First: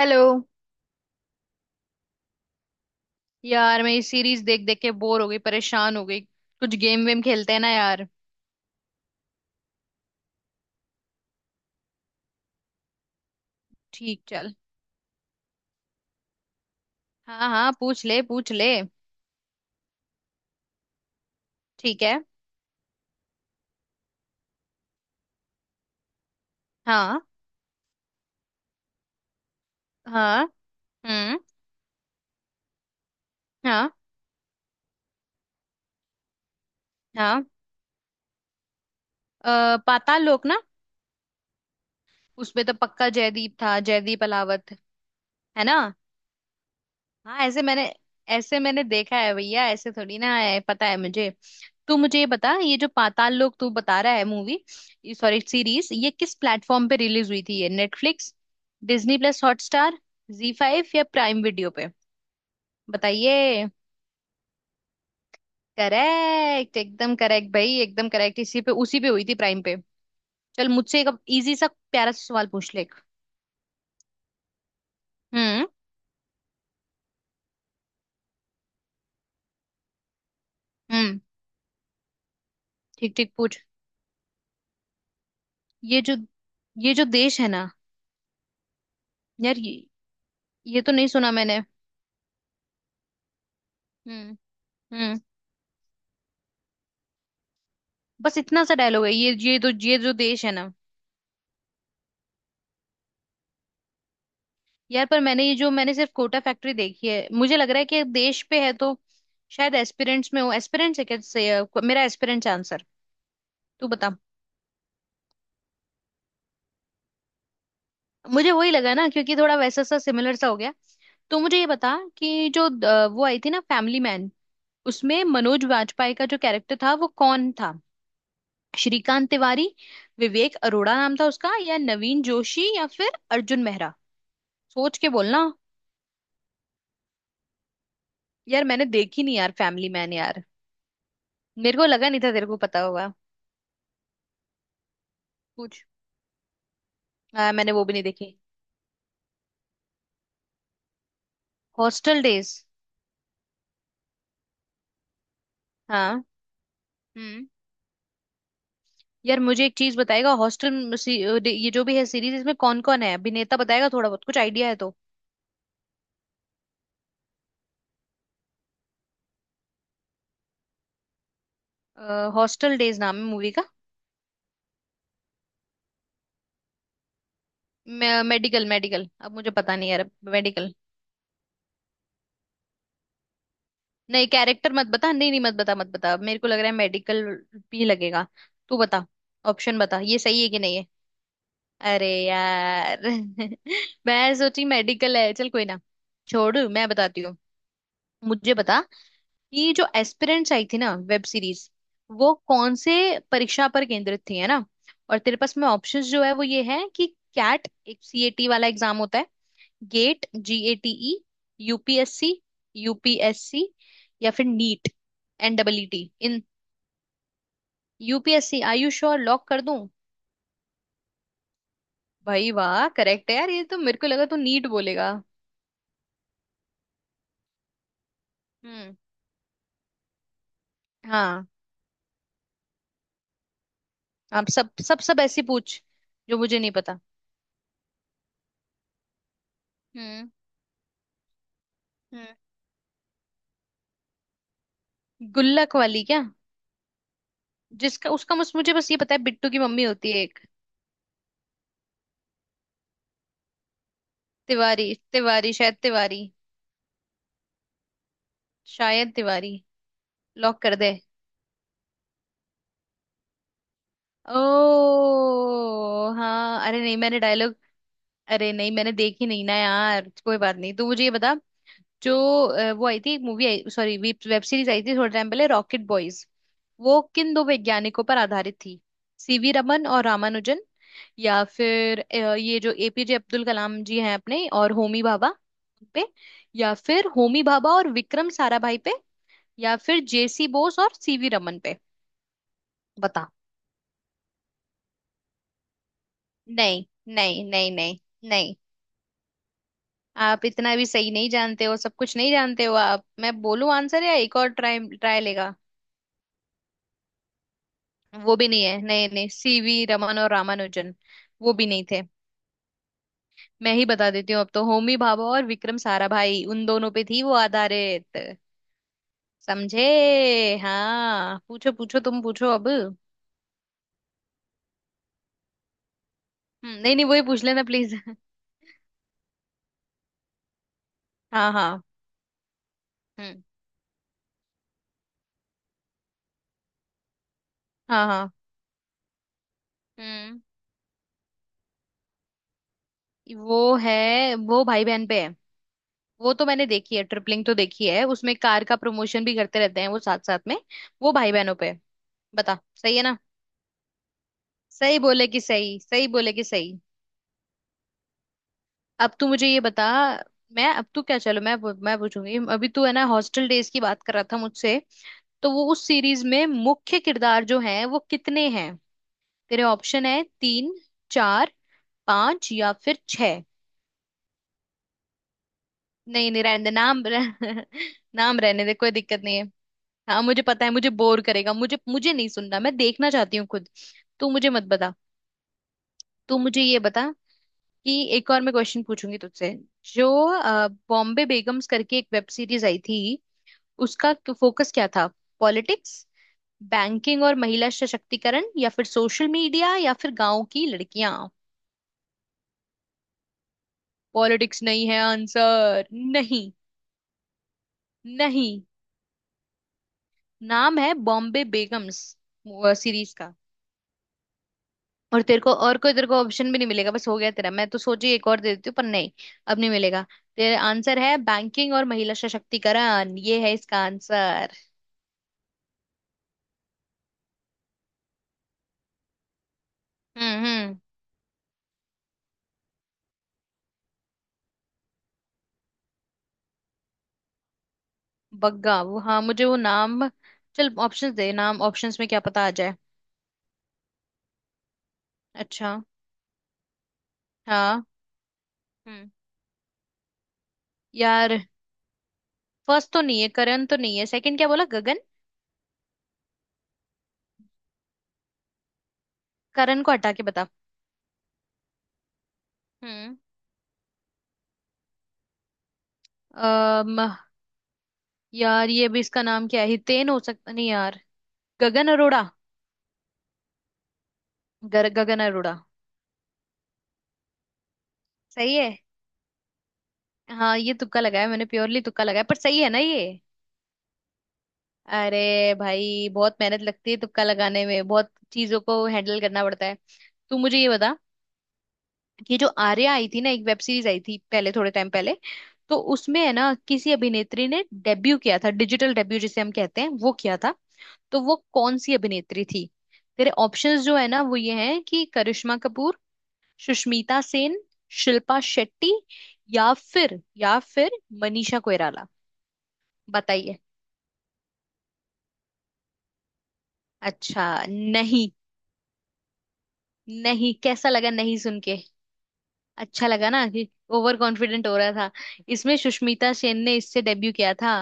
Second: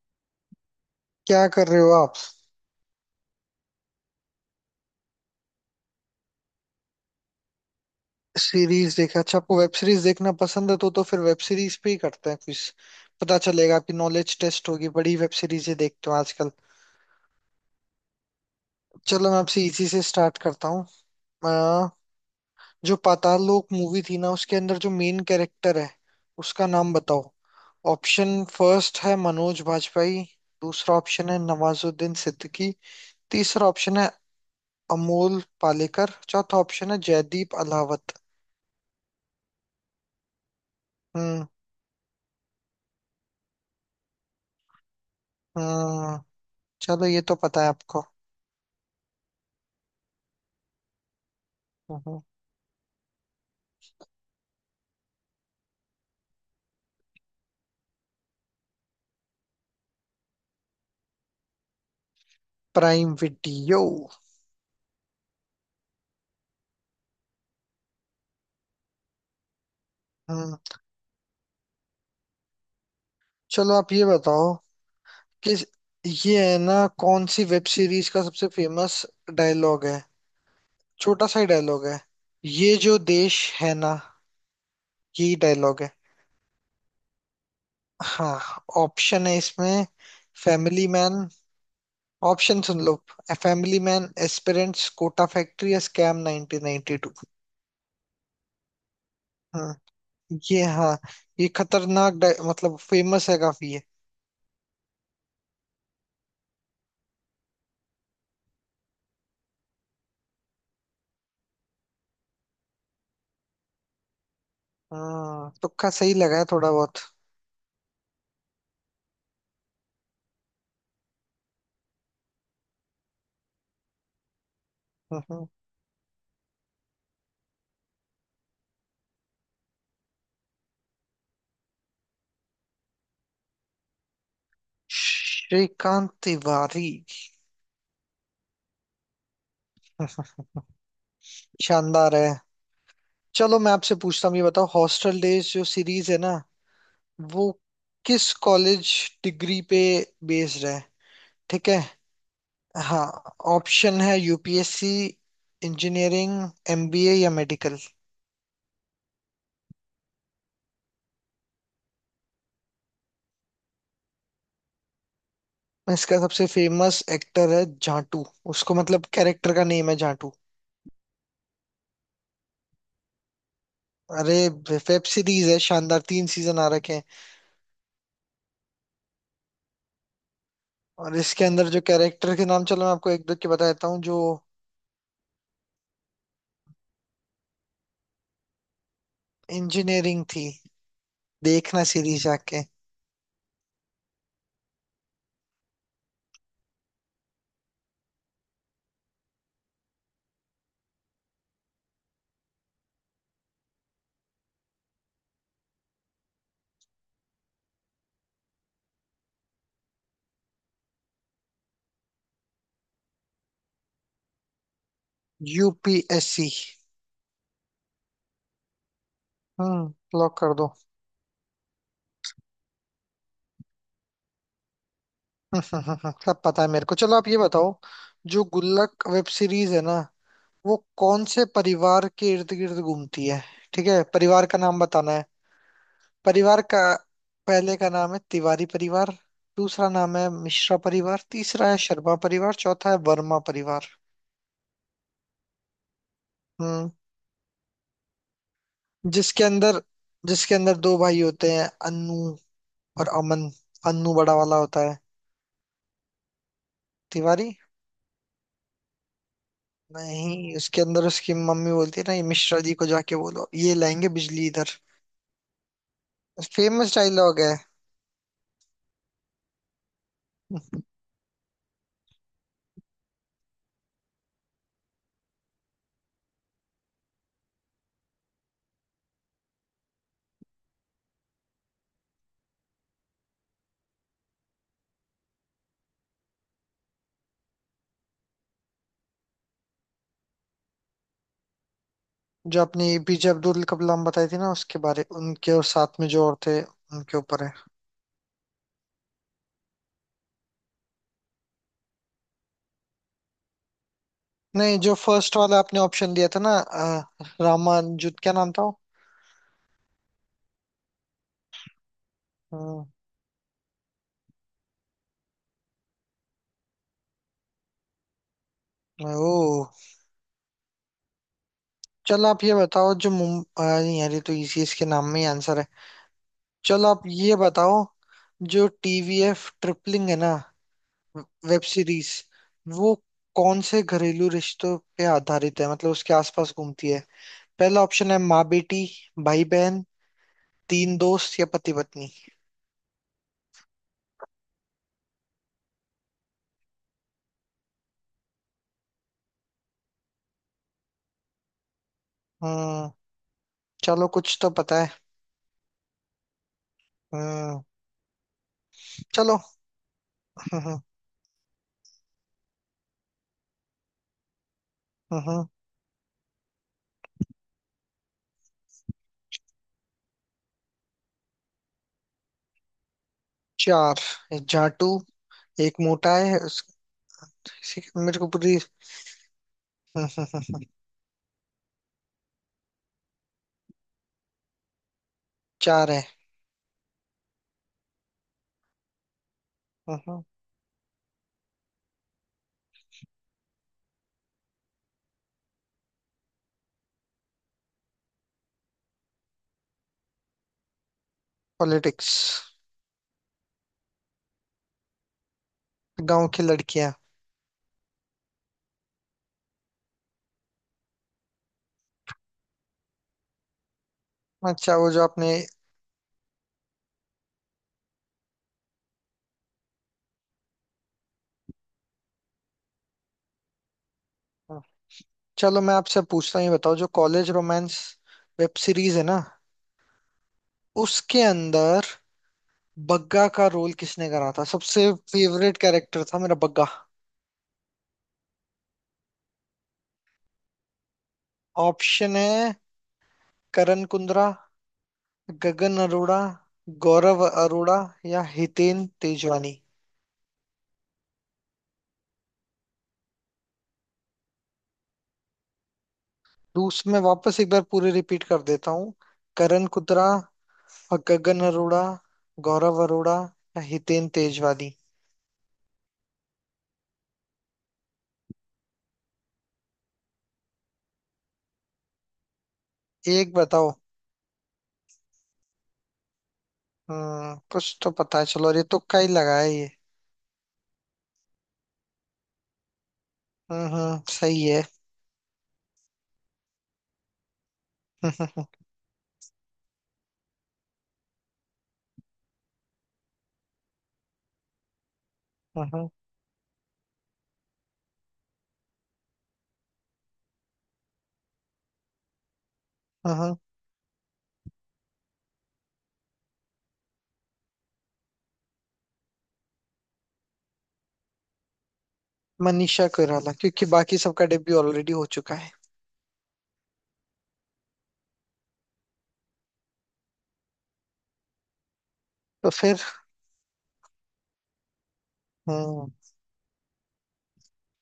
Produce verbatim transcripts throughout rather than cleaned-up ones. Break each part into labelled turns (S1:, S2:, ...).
S1: Hello.
S2: क्या कर रहे हो आप।
S1: यार मैं ये सीरीज देख देख के बोर हो गई, परेशान हो गई। कुछ गेम वेम खेलते हैं ना यार।
S2: सीरीज देखे? अच्छा, आपको वेब सीरीज देखना पसंद है? तो तो फिर वेब सीरीज पे ही करते हैं कुछ। पता चलेगा, आपकी
S1: ठीक
S2: नॉलेज
S1: चल।
S2: टेस्ट होगी। बड़ी वेब सीरीजें देखते हो आजकल?
S1: हाँ हाँ पूछ ले पूछ ले।
S2: चलो मैं आपसे इसी से स्टार्ट करता हूँ। अ,
S1: ठीक है।
S2: जो पाताल लोक मूवी थी ना, उसके अंदर जो मेन कैरेक्टर है उसका नाम
S1: हाँ
S2: बताओ। ऑप्शन फर्स्ट है मनोज बाजपेयी।
S1: हाँ।
S2: दूसरा ऑप्शन है
S1: हम्म।
S2: नवाजुद्दीन सिद्दीकी। तीसरा
S1: हाँ
S2: ऑप्शन है अमोल पालेकर। चौथा ऑप्शन है
S1: हाँ।
S2: जयदीप अलावत।
S1: अ, पाताल लोक ना,
S2: हम्म।
S1: उसमें तो पक्का जयदीप था, जयदीप अलावत। है ना।
S2: हम्म। चलो ये तो
S1: हाँ
S2: पता
S1: ऐसे
S2: है
S1: मैंने
S2: आपको।
S1: ऐसे मैंने देखा है भैया, ऐसे थोड़ी ना है पता है मुझे। तू मुझे
S2: हम्म।
S1: ये बता, ये जो पाताल लोक तू बता रहा है मूवी, सॉरी सीरीज, ये किस प्लेटफॉर्म पे रिलीज हुई थी? ये Netflix, Disney plus Hotstar, Zee five या प्राइम वीडियो पे?
S2: प्राइम
S1: बताइए।
S2: वीडियो।
S1: करेक्ट, एकदम करेक्ट भाई, एकदम करेक्ट। इसी पे उसी पे हुई थी, प्राइम पे।
S2: हम्म।
S1: चल मुझसे एक इजी सा प्यारा सा सवाल पूछ ले एक।
S2: चलो आप ये बताओ कि
S1: हम्म।
S2: ये है ना, कौन सी वेब सीरीज का सबसे फेमस डायलॉग है।
S1: हम्म।
S2: छोटा सा ही डायलॉग है, ये जो
S1: ठीक ठीक
S2: देश
S1: पूछ।
S2: है ना, यही डायलॉग है।
S1: ये जो ये जो देश है ना।
S2: हाँ ऑप्शन है
S1: यार
S2: इसमें,
S1: ये, ये
S2: फैमिली
S1: तो नहीं
S2: मैन।
S1: सुना मैंने।
S2: ऑप्शन सुन लो, फैमिली मैन,
S1: हम्म।
S2: एस्पिरेंट्स,
S1: हम्म।
S2: कोटा फैक्ट्री या स्कैम नाइनटीन नाइनटी टू।
S1: बस इतना सा डायलॉग है ये ये तो,
S2: हाँ।
S1: ये जो देश है
S2: ये
S1: ना।
S2: हाँ, ये खतरनाक डाय- मतलब फेमस है काफी ये।
S1: यार पर मैंने ये जो मैंने सिर्फ कोटा फैक्ट्री देखी है। मुझे लग रहा है कि देश पे है तो शायद एस्पिरेंट्स में हो। एस्पिरेंट्स है क्या से, अ, मेरा एस्पिरेंट्स आंसर। तू बता।
S2: हाँ तुक्का सही लगा है थोड़ा बहुत।
S1: मुझे वही लगा ना, क्योंकि थोड़ा वैसा सा सिमिलर सा हो गया। तो मुझे ये बता कि जो अ, वो आई थी ना फैमिली मैन, उसमें
S2: हम्म,
S1: मनोज वाजपेयी का जो कैरेक्टर था वो कौन था? श्रीकांत तिवारी, विवेक अरोड़ा नाम था उसका, या नवीन जोशी, या फिर अर्जुन मेहरा। सोच के बोलना।
S2: श्रीकांत तिवारी।
S1: यार मैंने देखी नहीं यार फैमिली मैन यार। मेरे को लगा
S2: शानदार
S1: नहीं
S2: है।
S1: था तेरे को पता होगा।
S2: चलो मैं आपसे पूछता हूँ, ये बताओ, हॉस्टल डेज जो
S1: पूछ।
S2: सीरीज है ना, वो
S1: हाँ मैंने वो भी नहीं
S2: किस
S1: देखी।
S2: कॉलेज डिग्री पे बेस्ड है? ठीक है।
S1: Hostel days.
S2: हाँ, ऑप्शन है यूपीएससी,
S1: हाँ।
S2: इंजीनियरिंग, एमबीए या
S1: हम्म।
S2: मेडिकल।
S1: यार मुझे एक चीज बताएगा हॉस्टल, ये जो भी है सीरीज, इसमें कौन कौन है अभिनेता बताएगा? थोड़ा बहुत कुछ आइडिया है तो।
S2: इसका सबसे फेमस एक्टर है जाटू। उसको मतलब कैरेक्टर का नेम है जाटू।
S1: हॉस्टल डेज नाम है मूवी का।
S2: अरे, वेब सीरीज है, शानदार, तीन सीजन आ रखे हैं।
S1: मेडिकल, मेडिकल, अब मुझे पता नहीं यार। मेडिकल।
S2: और इसके अंदर जो कैरेक्टर के नाम, चलो मैं आपको एक दो के बता देता हूँ जो।
S1: नहीं कैरेक्टर मत बता, नहीं नहीं मत बता मत बता। मेरे को लग रहा है मेडिकल भी लगेगा। तू बता, ऑप्शन बता, ये
S2: इंजीनियरिंग
S1: सही
S2: थी।
S1: है कि नहीं है?
S2: देखना
S1: अरे
S2: सीरीज जाके।
S1: यार मैं सोची मेडिकल है, चल कोई ना, छोड़। मैं बताती हूँ, मुझे बता। ये जो एस्पिरेंट्स आई थी ना वेब सीरीज, वो कौन से परीक्षा पर केंद्रित थी, है ना? और तेरे पास में ऑप्शंस जो है वो ये है कि कैट, एक सीएटी वाला एग्जाम होता है, गेट जीएटीई, यूपीएससी, यूपीएससी, या फिर नीट, एनडब्ल्यूटी इन।
S2: यूपीएससी।
S1: यूपीएससी आयुष और लॉक कर दूं?
S2: हम्म, लॉक कर दो।
S1: भाई वाह, करेक्ट है यार। ये तो मेरे को लगा तू नीट बोलेगा।
S2: सब पता है मेरे को। चलो आप ये बताओ, जो
S1: हम्म।
S2: गुल्लक वेब सीरीज है ना, वो कौन से
S1: हाँ
S2: परिवार के इर्द गिर्द घूमती है? ठीक है, परिवार
S1: आप
S2: का
S1: सब
S2: नाम
S1: सब
S2: बताना
S1: सब
S2: है।
S1: ऐसी पूछ जो मुझे
S2: परिवार
S1: नहीं
S2: का
S1: पता।
S2: पहले का नाम है तिवारी परिवार। दूसरा नाम है
S1: हम्म।
S2: मिश्रा परिवार। तीसरा है शर्मा
S1: हम्म।
S2: परिवार। चौथा है वर्मा परिवार।
S1: गुल्लक वाली क्या?
S2: हम्म।
S1: जिसका उसका मुझ, मुझे बस ये पता है
S2: जिसके
S1: बिट्टू की
S2: अंदर
S1: मम्मी होती है एक।
S2: जिसके अंदर दो भाई होते हैं, अनु और अमन। अनु बड़ा वाला
S1: तिवारी
S2: होता है।
S1: तिवारी शायद तिवारी,
S2: तिवारी।
S1: शायद तिवारी।
S2: नहीं,
S1: लॉक कर
S2: उसके
S1: दे।
S2: अंदर उसकी मम्मी बोलती है ना, ये मिश्रा जी को जाके बोलो, ये लाएंगे बिजली इधर।
S1: ओ हाँ, अरे
S2: फेमस
S1: नहीं मैंने
S2: डायलॉग है।
S1: डायलॉग, अरे नहीं मैंने देखी नहीं ना यार, कोई बात नहीं। तू मुझे ये बता, जो अ, वो आई थी मूवी आई, सॉरी वेब सीरीज आई थी थोड़े टाइम पहले, रॉकेट बॉयज, वो किन दो वैज्ञानिकों पर आधारित थी? सीवी रमन और रामानुजन, या फिर अ, ये जो एपीजे अब्दुल कलाम जी हैं अपने और होमी भाभा उन पे, या फिर होमी भाभा और विक्रम साराभाई पे, या फिर जेसी बोस और सीवी रमन पे?
S2: जो अपनी
S1: बता।
S2: पीजे अब्दुल कलाम बताई थी ना, उसके बारे, उनके और साथ में जो और थे
S1: नहीं।
S2: उनके ऊपर
S1: नहीं
S2: है।
S1: नहीं नहीं। नहीं। आप इतना भी सही नहीं जानते हो, सब कुछ नहीं जानते हो आप। मैं बोलूं आंसर या एक और
S2: नहीं,
S1: ट्राई
S2: जो
S1: ट्राई
S2: फर्स्ट
S1: लेगा?
S2: वाला आपने ऑप्शन दिया था ना, अ, रामान जुत क्या
S1: वो भी
S2: नाम था
S1: नहीं
S2: वो?
S1: है, नहीं नहीं, सीवी रमन और रामानुजन वो भी नहीं थे।
S2: हम्म।
S1: मैं ही बता देती हूँ अब तो। होमी भाभा और विक्रम साराभाई, उन दोनों पे थी वो आधारित।
S2: ओ,
S1: समझे। हाँ पूछो पूछो तुम
S2: चलो आप
S1: पूछो
S2: ये
S1: अब।
S2: बताओ।
S1: हम्म,
S2: जो मुम अ, नहीं यार, ये तो इसी इसके नाम में ही आंसर है। चलो
S1: नहीं
S2: आप
S1: नहीं वही
S2: ये
S1: पूछ लेना
S2: बताओ,
S1: प्लीज
S2: जो टीवीएफ ट्रिपलिंग है ना
S1: हाँ
S2: वेब
S1: हाँ।
S2: सीरीज, वो
S1: हम्म।
S2: कौन से घरेलू रिश्तों पे आधारित है, मतलब उसके आसपास घूमती है? पहला
S1: हाँ
S2: ऑप्शन है
S1: हाँ।
S2: माँ बेटी, भाई बहन,
S1: हम्म।
S2: तीन दोस्त या पति पत्नी।
S1: वो है, वो भाई बहन पे है। वो तो मैंने देखी है, ट्रिपलिंग तो देखी है, उसमें कार का प्रमोशन भी करते रहते हैं वो साथ साथ में। वो भाई बहनों पे है। बता
S2: हम्म।
S1: सही है ना।
S2: चलो कुछ तो पता है।
S1: सही बोले कि सही, सही बोले कि सही।
S2: हम्म।
S1: अब तू
S2: चलो।
S1: मुझे ये बता। मैं
S2: हम्म।
S1: अब तू क्या, चलो मैं पू- मैं पूछूंगी अभी, तू है ना हॉस्टल डेज की बात कर रहा था मुझसे।
S2: हम्म।
S1: तो वो उस सीरीज में मुख्य किरदार जो है वो कितने हैं? तेरे ऑप्शन है तीन, चार, पांच या फिर छह।
S2: चार। एक जाटू, एक मोटा
S1: नहीं
S2: है
S1: नहीं
S2: उस,
S1: रहने दे नाम रह-
S2: इसी- मेरे को
S1: नाम
S2: पूरी।
S1: रहने दे, कोई दिक्कत नहीं है। हाँ मुझे पता है मुझे बोर करेगा, मुझे मुझे नहीं सुनना, मैं देखना चाहती हूँ खुद। तू मुझे मत बता।
S2: चार है।
S1: तू मुझे ये बता कि एक और मैं क्वेश्चन पूछूंगी तुझसे। जो
S2: हम्म।
S1: अ, बॉम्बे बेगम्स करके एक वेब सीरीज आई थी, उसका फोकस क्या था? पॉलिटिक्स, बैंकिंग और महिला सशक्तिकरण, या फिर सोशल मीडिया, या फिर गांव की लड़कियां?
S2: पॉलिटिक्स।
S1: पॉलिटिक्स नहीं है आंसर।
S2: गांव की
S1: नहीं।
S2: लड़कियां।
S1: नहीं। नाम है बॉम्बे बेगम्स सीरीज का।
S2: अच्छा, वो जो
S1: और
S2: आपने।
S1: तेरे को और कोई तेरे को ऑप्शन भी नहीं मिलेगा, बस हो गया तेरा। मैं तो सोची एक और दे देती हूँ पर नहीं, अब नहीं मिलेगा। तेरा आंसर है बैंकिंग और महिला सशक्तिकरण, ये है इसका आंसर।
S2: चलो मैं आपसे पूछता हूँ, ये बताओ, जो कॉलेज रोमांस वेब सीरीज है ना,
S1: हम्म हम्म।
S2: उसके अंदर बग्गा का रोल किसने करा था? सबसे फेवरेट कैरेक्टर था मेरा बग्गा।
S1: बग्गा, वो हाँ मुझे वो नाम। चल ऑप्शंस दे नाम, ऑप्शंस में
S2: ऑप्शन
S1: क्या पता आ
S2: है
S1: जाए।
S2: करण कुंद्रा,
S1: अच्छा।
S2: गगन अरोड़ा, गौरव अरोड़ा
S1: हाँ।
S2: या हितेन
S1: हम्म।
S2: तेजवानी।
S1: यार फर्स्ट तो नहीं है, करण तो नहीं है, सेकंड क्या बोला गगन?
S2: दूस मैं वापस एक बार पूरे रिपीट कर देता हूँ। करण
S1: करण को
S2: कुंद्रा,
S1: हटा के बता।
S2: गगन अरोड़ा, गौरव अरोड़ा
S1: हम्म।
S2: या हितेन तेजवानी।
S1: अम। यार ये भी, इसका नाम क्या है हितेन, हो सकता नहीं यार। गगन अरोड़ा।
S2: एक बताओ।
S1: गर, गगन अरोड़ा।
S2: हम्म, कुछ तो पता है। चलो, और
S1: सही
S2: ये
S1: है।
S2: तुक्का ही लगाया ये?
S1: हाँ ये तुक्का लगाया मैंने, प्योरली तुक्का लगाया, पर सही है ना ये।
S2: हम्म। हम्म, सही है।
S1: अरे भाई बहुत मेहनत लगती है तुक्का लगाने में, बहुत चीजों को हैंडल करना पड़ता है। तू मुझे ये बता, ये जो आर्या आई थी ना, एक वेब सीरीज आई थी पहले थोड़े टाइम पहले, तो उसमें है ना किसी अभिनेत्री ने डेब्यू किया था, डिजिटल डेब्यू जिसे हम कहते हैं वो किया था, तो वो कौन सी अभिनेत्री थी? तेरे ऑप्शंस जो है ना वो ये हैं कि करिश्मा कपूर, सुष्मिता सेन, शिल्पा शेट्टी, या फिर या फिर मनीषा कोइराला।
S2: मनीषा कोइराला,
S1: बताइए।
S2: क्योंकि बाकी सबका डेब्यू ऑलरेडी हो चुका है।
S1: अच्छा। नहीं, नहीं कैसा लगा नहीं सुन के?
S2: तो फिर।
S1: अच्छा लगा ना कि ओवर कॉन्फिडेंट हो रहा था। इसमें
S2: हम्म।
S1: सुष्मिता सेन ने इससे डेब्यू किया था,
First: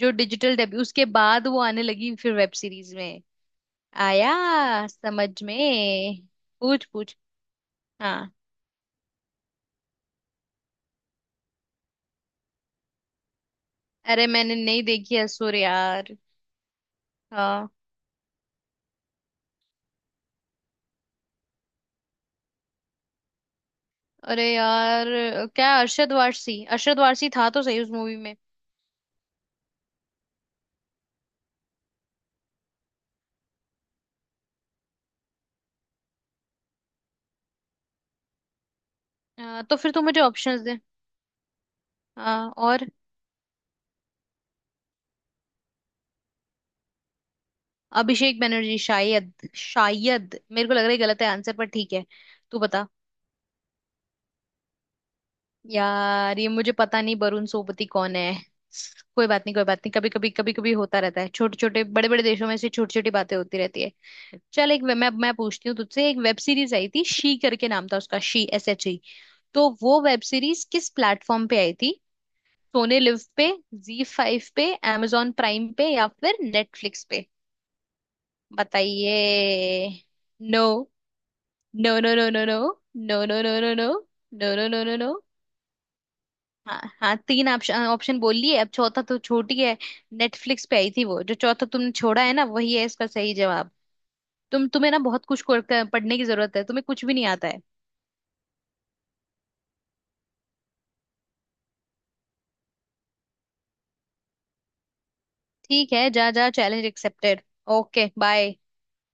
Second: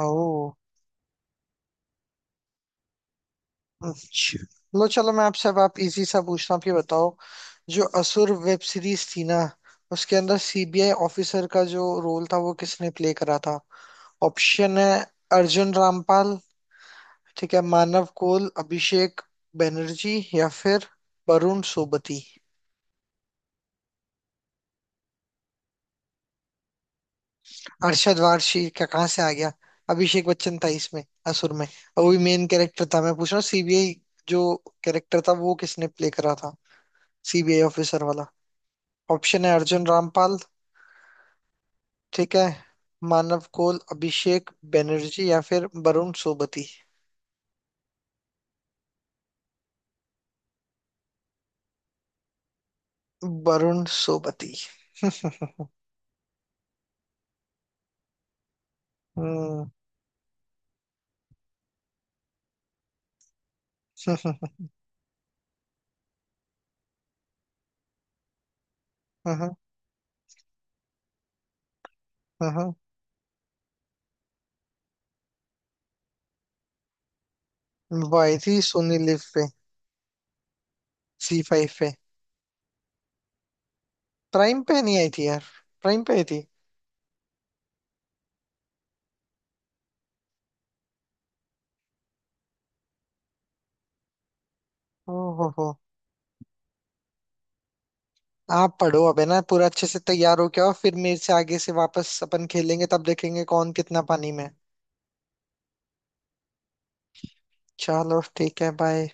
S1: जो
S2: ओ,
S1: डिजिटल डेब्यू। उसके बाद वो आने लगी फिर वेब सीरीज में।
S2: अच्छा। लो,
S1: आया
S2: चलो मैं
S1: समझ
S2: आपसे अब, आप इजी
S1: में।
S2: सा पूछना। आप ये
S1: पूछ
S2: बताओ,
S1: पूछ।
S2: जो असुर
S1: हाँ।
S2: वेब सीरीज थी ना, उसके अंदर सीबीआई ऑफिसर का जो रोल था वो किसने प्ले करा था?
S1: अरे मैंने
S2: ऑप्शन
S1: नहीं
S2: है
S1: देखी है सुर
S2: अर्जुन
S1: यार।
S2: रामपाल, ठीक है,
S1: हाँ।
S2: मानव कोल, अभिषेक बनर्जी या फिर वरुण सोबती।
S1: अरे यार क्या, अरशद वारसी, अरशद वारसी था तो सही उस मूवी
S2: अरशद
S1: में।
S2: वारसी क्या, कहाँ से आ गया? अभिषेक बच्चन था इसमें असुर में, और वो भी मेन कैरेक्टर था। मैं पूछ रहा हूँ सीबीआई जो कैरेक्टर था वो किसने प्ले करा था, सीबीआई ऑफिसर वाला। ऑप्शन है
S1: हाँ, तो
S2: अर्जुन
S1: फिर तू मुझे
S2: रामपाल,
S1: ऑप्शंस दे।
S2: ठीक है,
S1: हाँ और?
S2: मानव कोल, अभिषेक बनर्जी या फिर वरुण सोबती।
S1: अभिषेक बनर्जी, शायद शायद मेरे को लग रहा है गलत है आंसर, पर ठीक है। तू बता।
S2: वरुण सोबती।
S1: यार ये मुझे पता नहीं वरुण सोपति कौन है। कोई बात नहीं कोई
S2: हम्म।
S1: बात नहीं, कभी कभी कभी कभी होता रहता है, छोटे छोटे बड़े बड़े देशों में ऐसी छोटी छोटी बातें होती रहती है। चल एक वे- मैं मैं पूछती हूँ तुझसे, एक वेब सीरीज आई थी शी करके नाम था उसका, शी एस एच ई। तो वो वेब सीरीज किस प्लेटफॉर्म पे आई थी? सोने लिव पे, जी फाइव पे, amazon प्राइम पे, या फिर नेटफ्लिक्स पे?
S2: हम्म, वो आई थी सोनी लिव पे।
S1: बताइए। नो,
S2: सी फाइव पे।
S1: No, no, no, no. No, no, no, no, no. No,
S2: Prime
S1: no, no,
S2: पे
S1: नो, नो।
S2: नहीं आई
S1: नो।
S2: थी यार? प्राइम पे आई थी।
S1: हाँ हाँ तीन ऑप्शन, ऑप्शन बोल लिए अब चौथा तो छूट ही है। नेटफ्लिक्स पे आई थी वो, जो चौथा तुमने छोड़ा है ना वही है इसका सही जवाब। तुम, तुम्हें ना बहुत कुछ कर-
S2: ओहो।
S1: कर- पढ़ने की जरूरत है, तुम्हें कुछ भी नहीं आता है।
S2: आप पढ़ो अब है ना पूरा अच्छे से, तैयार हो क्या, और फिर मेरे से आगे से वापस अपन खेलेंगे, तब देखेंगे कौन कितना पानी में है।
S1: ठीक है जा जा, चैलेंज एक्सेप्टेड। ओके
S2: चलो
S1: बाय।
S2: ठीक है, बाय।